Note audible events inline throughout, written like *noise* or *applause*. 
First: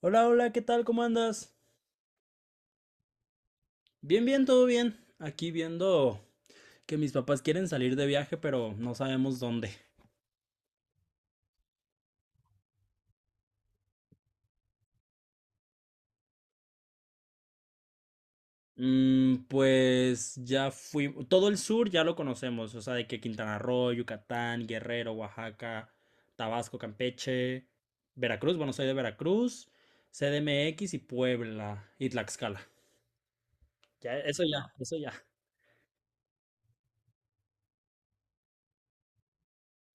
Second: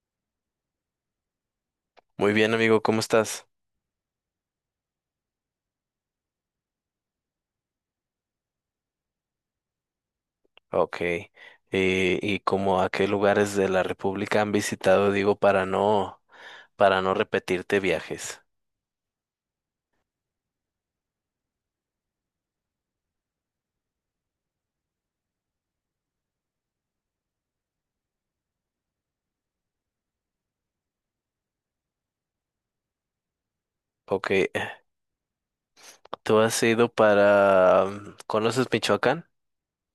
Hola, hola, ¿qué tal? ¿Cómo andas? Muy bien, amigo, ¿cómo estás? Bien, bien, todo bien. Aquí viendo que mis papás quieren salir de viaje, pero no sabemos dónde. Ok. ¿Y cómo a qué lugares de la República han visitado, digo, para no repetirte viajes? Pues ya fui, todo el sur ya lo conocemos, o sea, de que Quintana Roo, Yucatán, Guerrero, Oaxaca, Tabasco, Campeche, Veracruz, bueno, soy de Veracruz, CDMX y Puebla y Tlaxcala. Ya, Ok. eso ya, eso ya. ¿Tú has ido para... mm, ¿Conoces Michoacán?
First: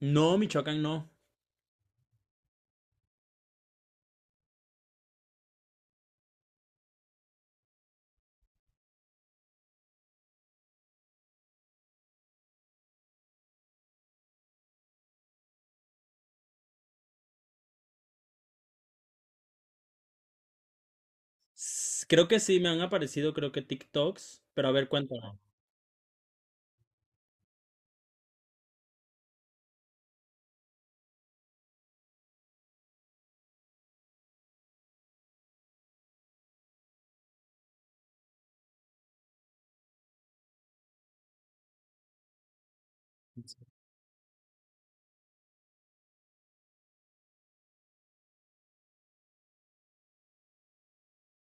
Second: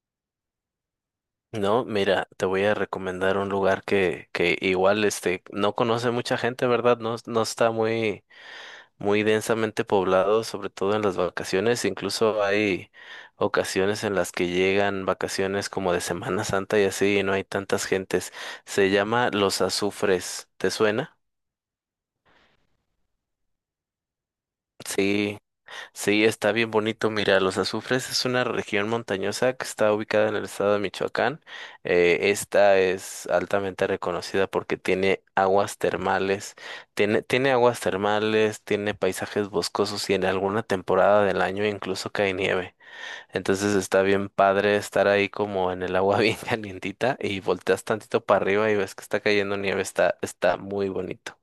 No, Michoacán no. No, mira, te voy a recomendar un lugar que igual, este, no conoce mucha gente, ¿verdad? No, no está muy densamente poblado, sobre todo en las vacaciones. Incluso hay ocasiones en las que llegan vacaciones como de Semana Santa y así, y no hay tantas gentes. Se llama Los Azufres. ¿Te suena? Creo que sí, me han aparecido, creo que TikToks, pero a ver, cuéntame. Sí. Sí, está bien bonito. Mira, Los Azufres es una región montañosa que está ubicada en el estado de Michoacán. Esta es altamente reconocida porque tiene aguas termales, tiene aguas termales, tiene paisajes boscosos y en alguna temporada del año incluso cae nieve. Entonces está bien padre estar ahí como en el agua *laughs* bien calientita y volteas tantito para arriba y ves que está cayendo nieve. Está, está muy bonito.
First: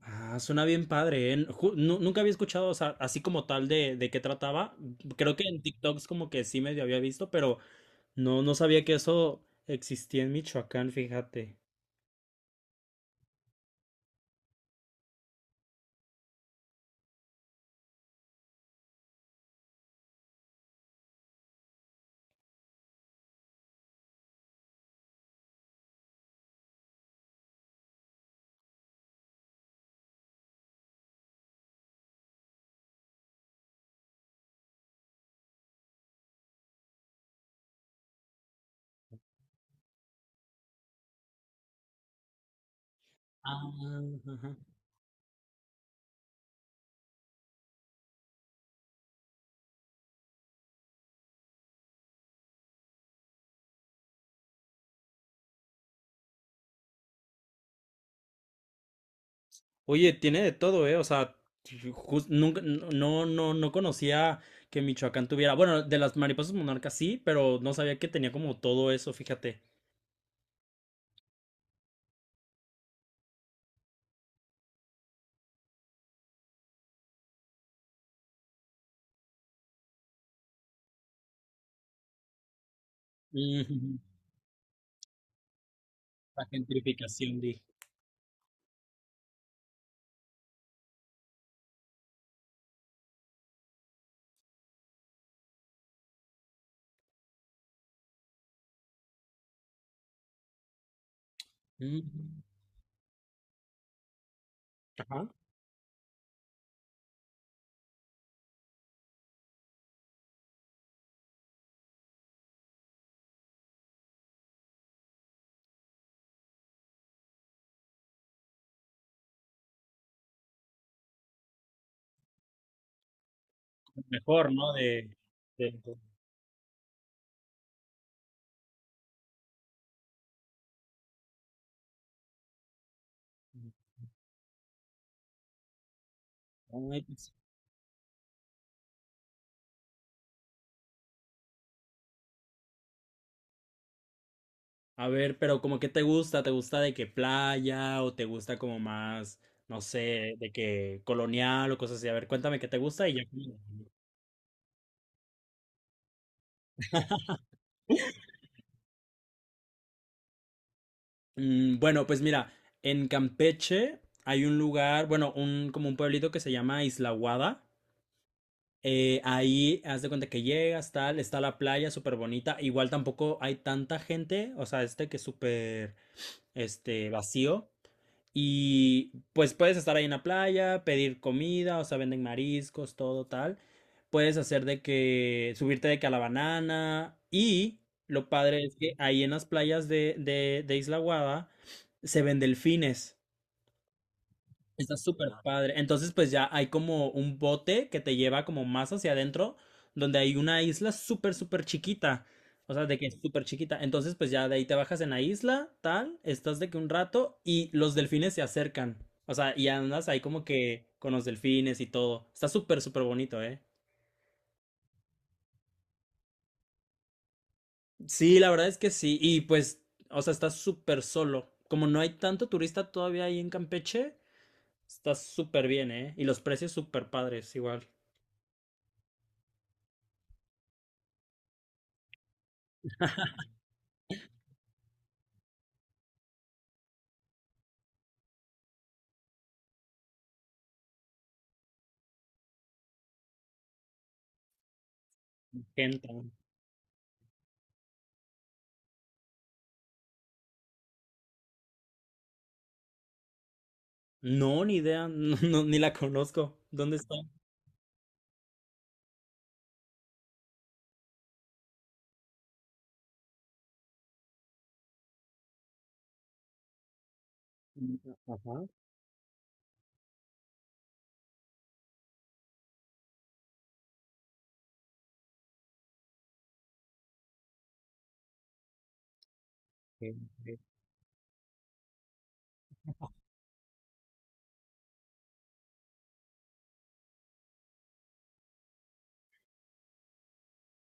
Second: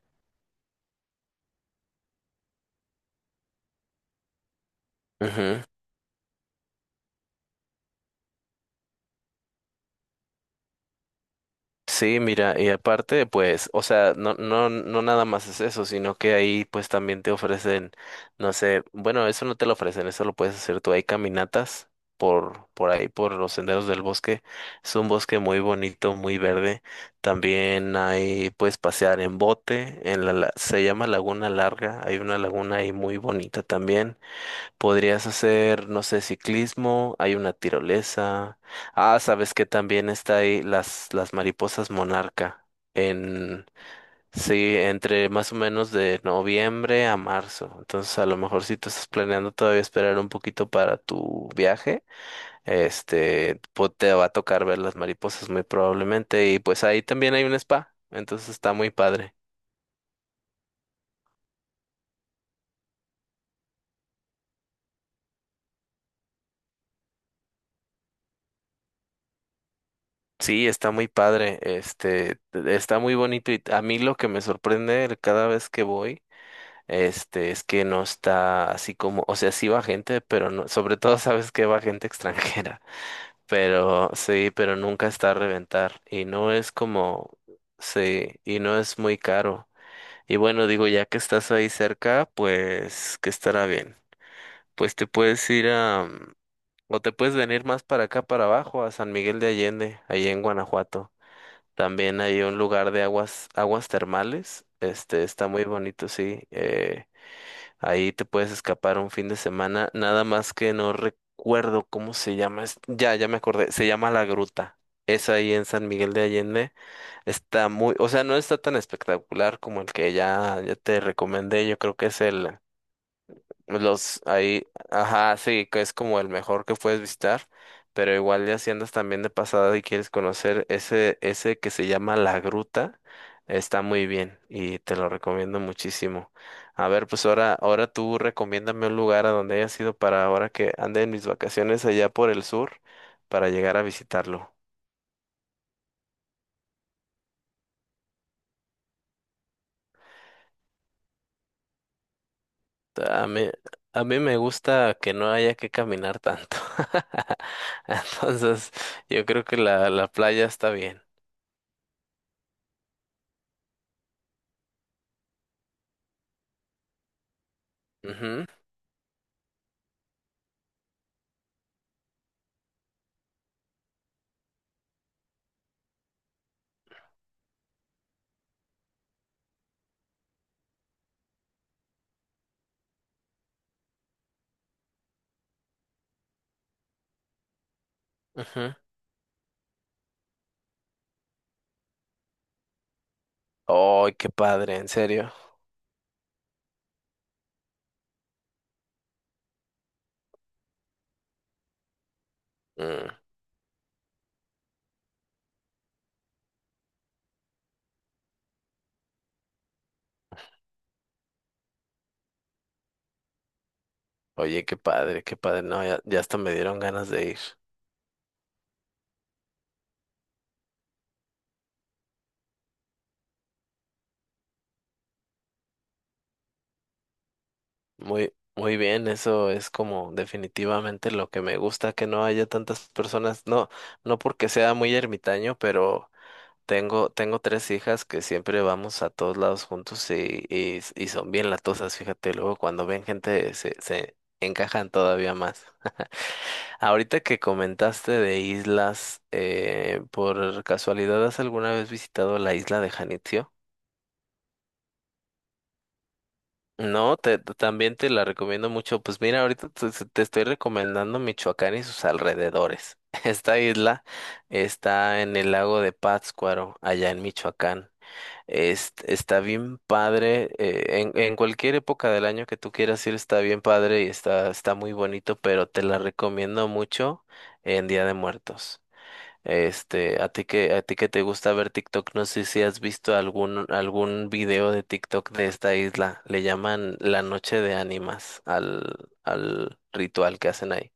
Ah, suena bien padre, ¿eh? Nunca había escuchado, o sea, así como tal de qué trataba. Creo que en Ujú. TikToks como que sí medio había visto, pero no, no sabía que eso existía en Michoacán, fíjate. Sí, mira, y aparte, pues, o sea, no, no, no nada más es eso, sino que ahí pues también te ofrecen, no sé, bueno, eso no te lo ofrecen, eso lo puedes hacer tú. Hay caminatas por ahí, por los senderos del bosque. Es un bosque muy bonito, muy verde. También hay, puedes pasear en bote, se llama Laguna Larga, hay una laguna ahí muy bonita también. Podrías hacer, no sé, ciclismo, hay una tirolesa. Ah, sabes que también está ahí las mariposas monarca. En, Ah, ajá. sí, entre más o menos de noviembre a marzo. Entonces, a lo mejor si tú estás planeando todavía esperar un poquito para tu viaje, este, te va a tocar ver las mariposas muy probablemente. Y pues ahí también hay un spa. Entonces está muy padre. Oye, tiene de todo, ¿eh? O sea, nunca, no, no, no conocía que Michoacán tuviera. Bueno, de las mariposas monarcas sí, pero no sabía que tenía como todo eso, fíjate. Sí, está muy padre, este, está muy bonito y a mí lo que me sorprende cada vez que voy. Este, es que no está así como, o sea, sí va gente, pero no, sobre todo sabes que va gente *laughs* extranjera, Ujú. pero sí, pero nunca está a reventar y La no es como, gentrificación, dije. sí, y no es muy caro. Y bueno, digo, ya que estás ahí cerca, pues que estará bien. Pues te puedes ir a, o te puedes venir más para acá, para abajo, a San Miguel de Allende, ahí en Guanajuato. Ujú. También hay un lugar de aguas, aguas termales, este, Ajá. está muy bonito, sí. Ahí te puedes escapar un fin de semana, nada más que no recuerdo cómo se llama. Ya, ya me acordé, se llama La Gruta. Es ahí en San Miguel de Allende. Está muy, o sea, no está tan espectacular como el que ya, ya te recomendé. Yo creo que es el los Mejor, ahí, ¿no? Ajá, sí, de- que es como el mejor que puedes visitar, pero igual ya si andas también de pasada y quieres conocer ese, ese que se llama La Gruta, está muy bien y te lo recomiendo muchísimo. A Ay, ver, pues pues, ahora tú recomiéndame un lugar a donde hayas ido para ahora que ande en mis vacaciones allá por el sur para llegar a visitarlo. a ver, pero como que ¿te gusta de que playa o te gusta como más, no sé, de que colonial o cosas así? A ver, cuéntame qué te gusta y ya. A mí, a mí me gusta que no haya que caminar tanto. *laughs* Entonces, yo creo que la playa está bien. Bueno, pues mira, en Campeche hay un lugar, bueno, un como un pueblito que se llama Isla Guada. Ujú. Ahí haz de cuenta que llegas, tal, está la playa súper bonita. Igual tampoco hay tanta gente, o sea, este que es súper, vacío. Y pues puedes estar ahí en la playa, pedir comida, o sea, venden mariscos, todo tal. Puedes hacer de que subirte de que a la banana. Y lo padre es Ujú. que ahí en las playas de Isla Guada se ven delfines. ¡Ay, qué padre! ¿En Está súper serio? padre. Entonces, pues ya hay como un bote que te lleva como más hacia adentro, donde hay una isla súper, súper chiquita. O sea, de que Mm, es súper chiquita. Entonces, pues ya de ahí te bajas en la isla, tal, estás de que un rato y los delfines se acercan. O sea, y andas ahí como que con los delfines y todo. Está súper, súper bonito, ¿eh? Oye, qué padre, qué padre. No, ya, ya hasta me dieron ganas de ir. Sí, la verdad es que sí. Y pues, o sea, está súper solo. Como no hay tanto turista todavía ahí en Campeche, está súper bien, ¿eh? Y los precios súper padres, igual. Muy, muy bien, eso es como definitivamente lo que me gusta, que no haya tantas personas. No, no porque sea muy ermitaño, pero tengo, tengo tres hijas que siempre vamos a todos lados juntos y son bien latosas, fíjate. Luego cuando ven gente se encajan todavía más. Gente. Ahorita que comentaste de islas, ¿por casualidad has alguna vez visitado la isla de Janitzio? No, ni idea, *laughs* no, no, ni la conozco. ¿Dónde está? No, también te la recomiendo mucho. Pues mira, ahorita te estoy recomendando Michoacán y sus alrededores. *laughs* Esta isla está en el lago de Pátzcuaro, allá en Michoacán. Ajá. Está bien padre. En cualquier época del año que tú quieras ir, está bien padre y está, está muy bonito, pero te la recomiendo mucho en Día de Muertos. eh, Este, a ti eh, que, a ti que te gusta ver TikTok, no sé si has visto algún video de TikTok de esta isla. Le llaman la noche de ánimas al ritual que hacen ahí.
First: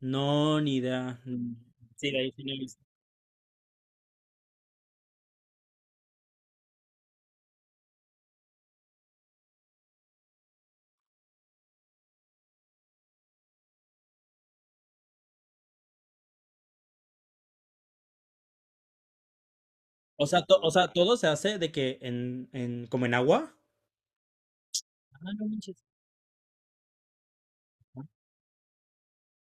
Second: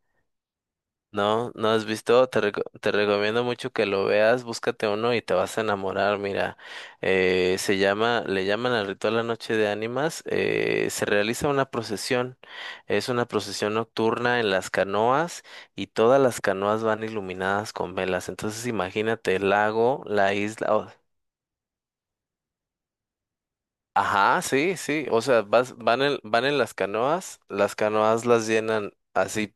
No, ni idea. No, Mm, no has sí, de visto, ahí sí no he visto. te recomiendo mucho que lo veas, búscate uno y te vas a enamorar, mira, le llaman al ritual La Noche de Ánimas, se realiza una procesión, es una procesión nocturna en las canoas y todas las canoas van iluminadas con velas, entonces imagínate el lago, O la sea, o isla, sea, todo se hace de que como en agua. ajá, sí, sí, Ah, o sea, no vas, manches. van en, van en las canoas, las canoas las llenan así.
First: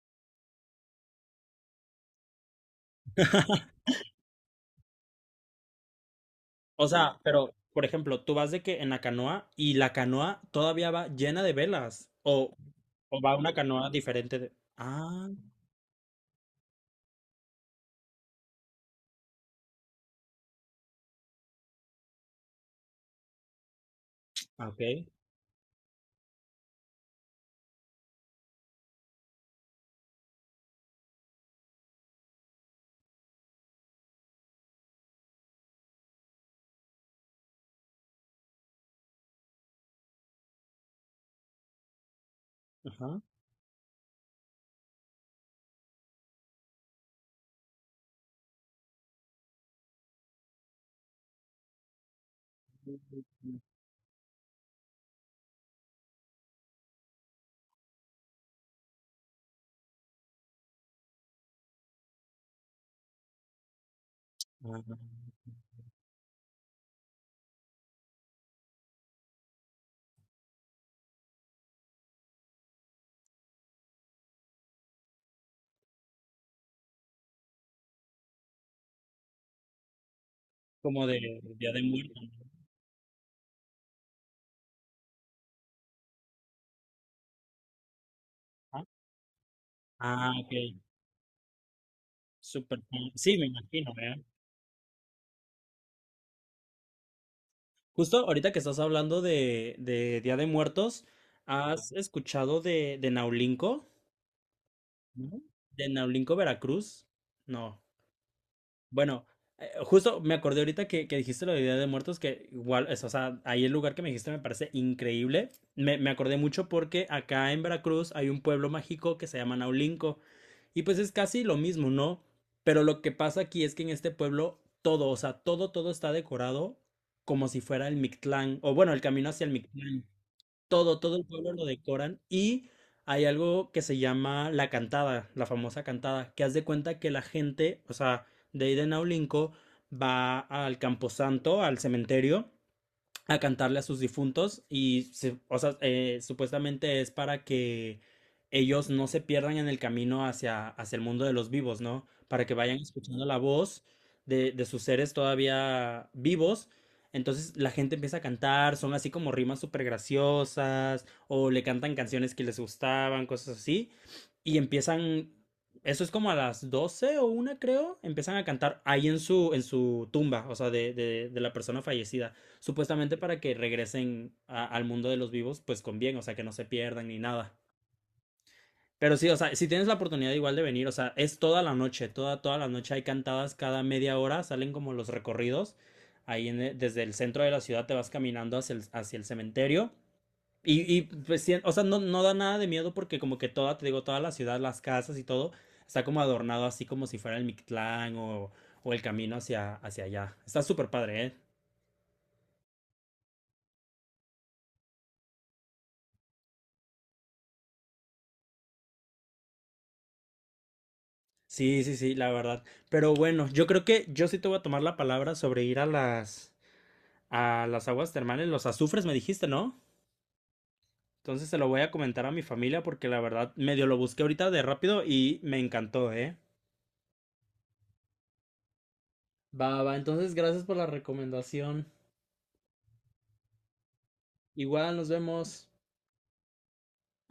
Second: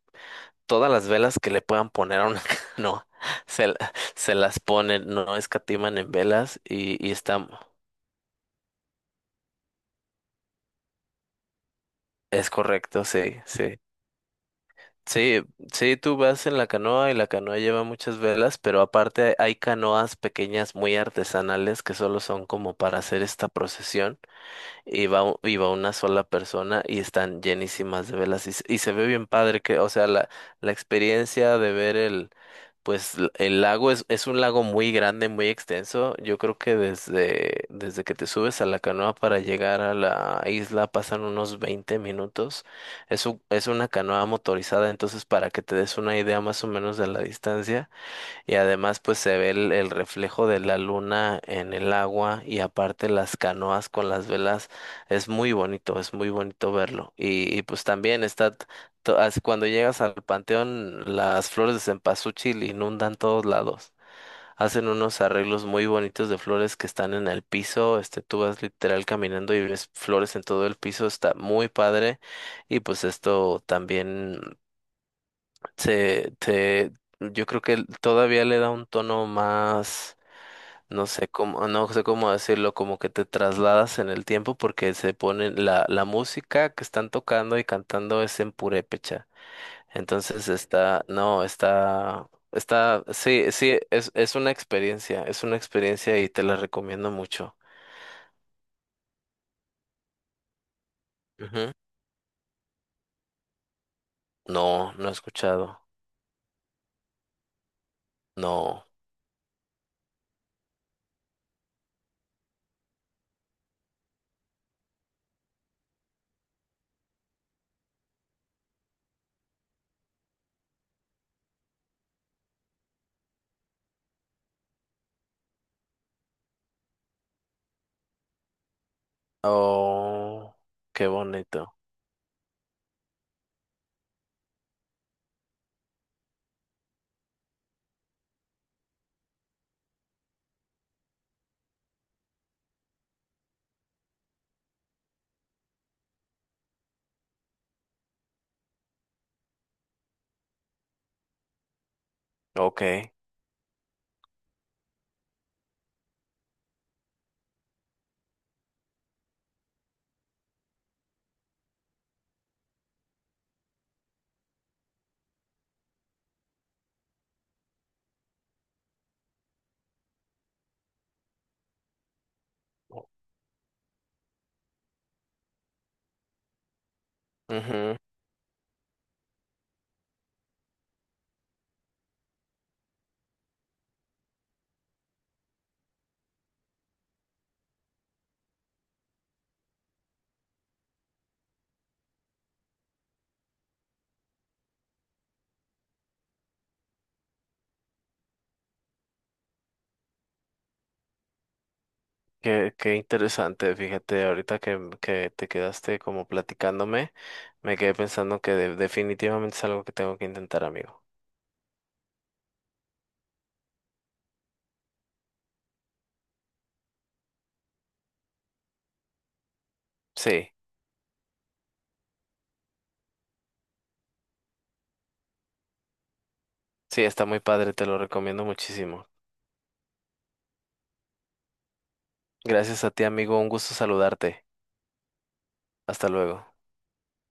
Todas las velas que le puedan poner a una *laughs* canoa, se las ponen, no escatiman en velas O y sea, está, pero, por ejemplo, tú vas de que en la canoa y la canoa todavía va llena de velas. es O, correcto, o va sí, una sí. canoa diferente de. Ah, Sí, sí, tú vas en la canoa y la canoa lleva muchas velas, pero aparte hay canoas pequeñas muy artesanales que solo son como para hacer esta procesión ah, ok. y va, y va una sola persona y están llenísimas de velas y, y se ve bien padre que, o sea, la experiencia de ver el, pues el lago es un lago muy grande, muy extenso. Yo creo que desde que te subes a la canoa para llegar a la isla pasan unos 20 minutos. Ajá. Es una canoa motorizada, entonces para que te des una idea más o menos de la distancia. Y además pues se ve el reflejo de la luna en el agua y aparte las canoas con las velas. Es muy bonito verlo. Y, pues también está, cuando llegas al panteón, las flores de cempasúchil inundan todos lados. Hacen Ah, unos arreglos muy bonitos de flores que están en el piso. Este, tú vas literal caminando y ves flores en todo el piso. Está muy padre. Y pues esto también te, te, yo creo que todavía le da un tono más, como no de sé cómo, Día de no sé Muertos, cómo ¿no? decirlo, como que te trasladas en el tiempo porque se pone la música que están tocando y cantando es en Ah, purépecha. ah, Entonces ok. está, no, está, Súper. está, Sí, me sí, sí, imagino, ¿eh? Es una experiencia y te la recomiendo mucho. Justo ahorita que estás hablando de Día de Muertos, Ujú. ¿has escuchado de Naulinco? No, no he Ujú. escuchado. ¿De Naulinco, Veracruz? No. No. Bueno, justo me acordé ahorita que dijiste lo de Día de Muertos, que igual, es, o sea, ahí el lugar que me dijiste me parece increíble. Me acordé mucho porque acá en Veracruz hay un pueblo mágico que se llama Naulinco. Y pues es casi lo mismo, ¿no? Pero lo que pasa aquí es que en este pueblo todo, o sea, todo, todo está decorado como si fuera el Mictlán, o bueno, el camino hacia el Mictlán. Oh, Todo, qué todo el pueblo lo bonito. decoran y hay algo que se llama la cantada, la famosa cantada, que haz de cuenta que la gente, o sea, de ahí de Naulinco, va al Camposanto, al cementerio, a cantarle a sus difuntos y o sea, supuestamente es para que ellos no se pierdan en el camino hacia el mundo de los vivos, ¿no? Para que vayan Ok. escuchando la voz de sus seres todavía vivos. Entonces la gente empieza a cantar, son así como rimas súper graciosas, o le cantan canciones que les gustaban, cosas así, y empiezan, eso es como a las 12 o 1 creo, empiezan a cantar ahí en su tumba, o sea, de la persona fallecida. Supuestamente para que regresen al mundo de los vivos, pues con bien, o sea, que no se pierdan ni nada. Ujú. Pero sí, o sea, si tienes la oportunidad igual de venir, o sea, es toda la noche, toda, toda la noche hay cantadas cada media hora, salen como los recorridos. Ahí en desde el centro de la ciudad te vas caminando hacia el cementerio. Pues, sí, o sea, no, no da nada de miedo porque como que toda, te digo, toda la ciudad, las casas y todo, está como adornado así como si fuera el Mictlán o el camino hacia allá. Está súper padre, ¿eh? Qué, qué interesante, fíjate, ahorita que te quedaste como platicándome, me quedé pensando que definitivamente es algo que tengo que intentar, amigo. Sí, sí, sí, la verdad. Pero bueno, yo creo que yo sí te voy a tomar la palabra sobre ir a las aguas termales, los azufres me dijiste, ¿no? Sí, Entonces se lo voy a comentar a mi familia porque la verdad medio lo busqué ahorita de rápido y me encantó, ¿eh? sí, está muy padre, te lo recomiendo muchísimo. Va, va, entonces gracias por la recomendación. Gracias a ti, amigo, un gusto saludarte. Igual nos vemos. Hasta luego.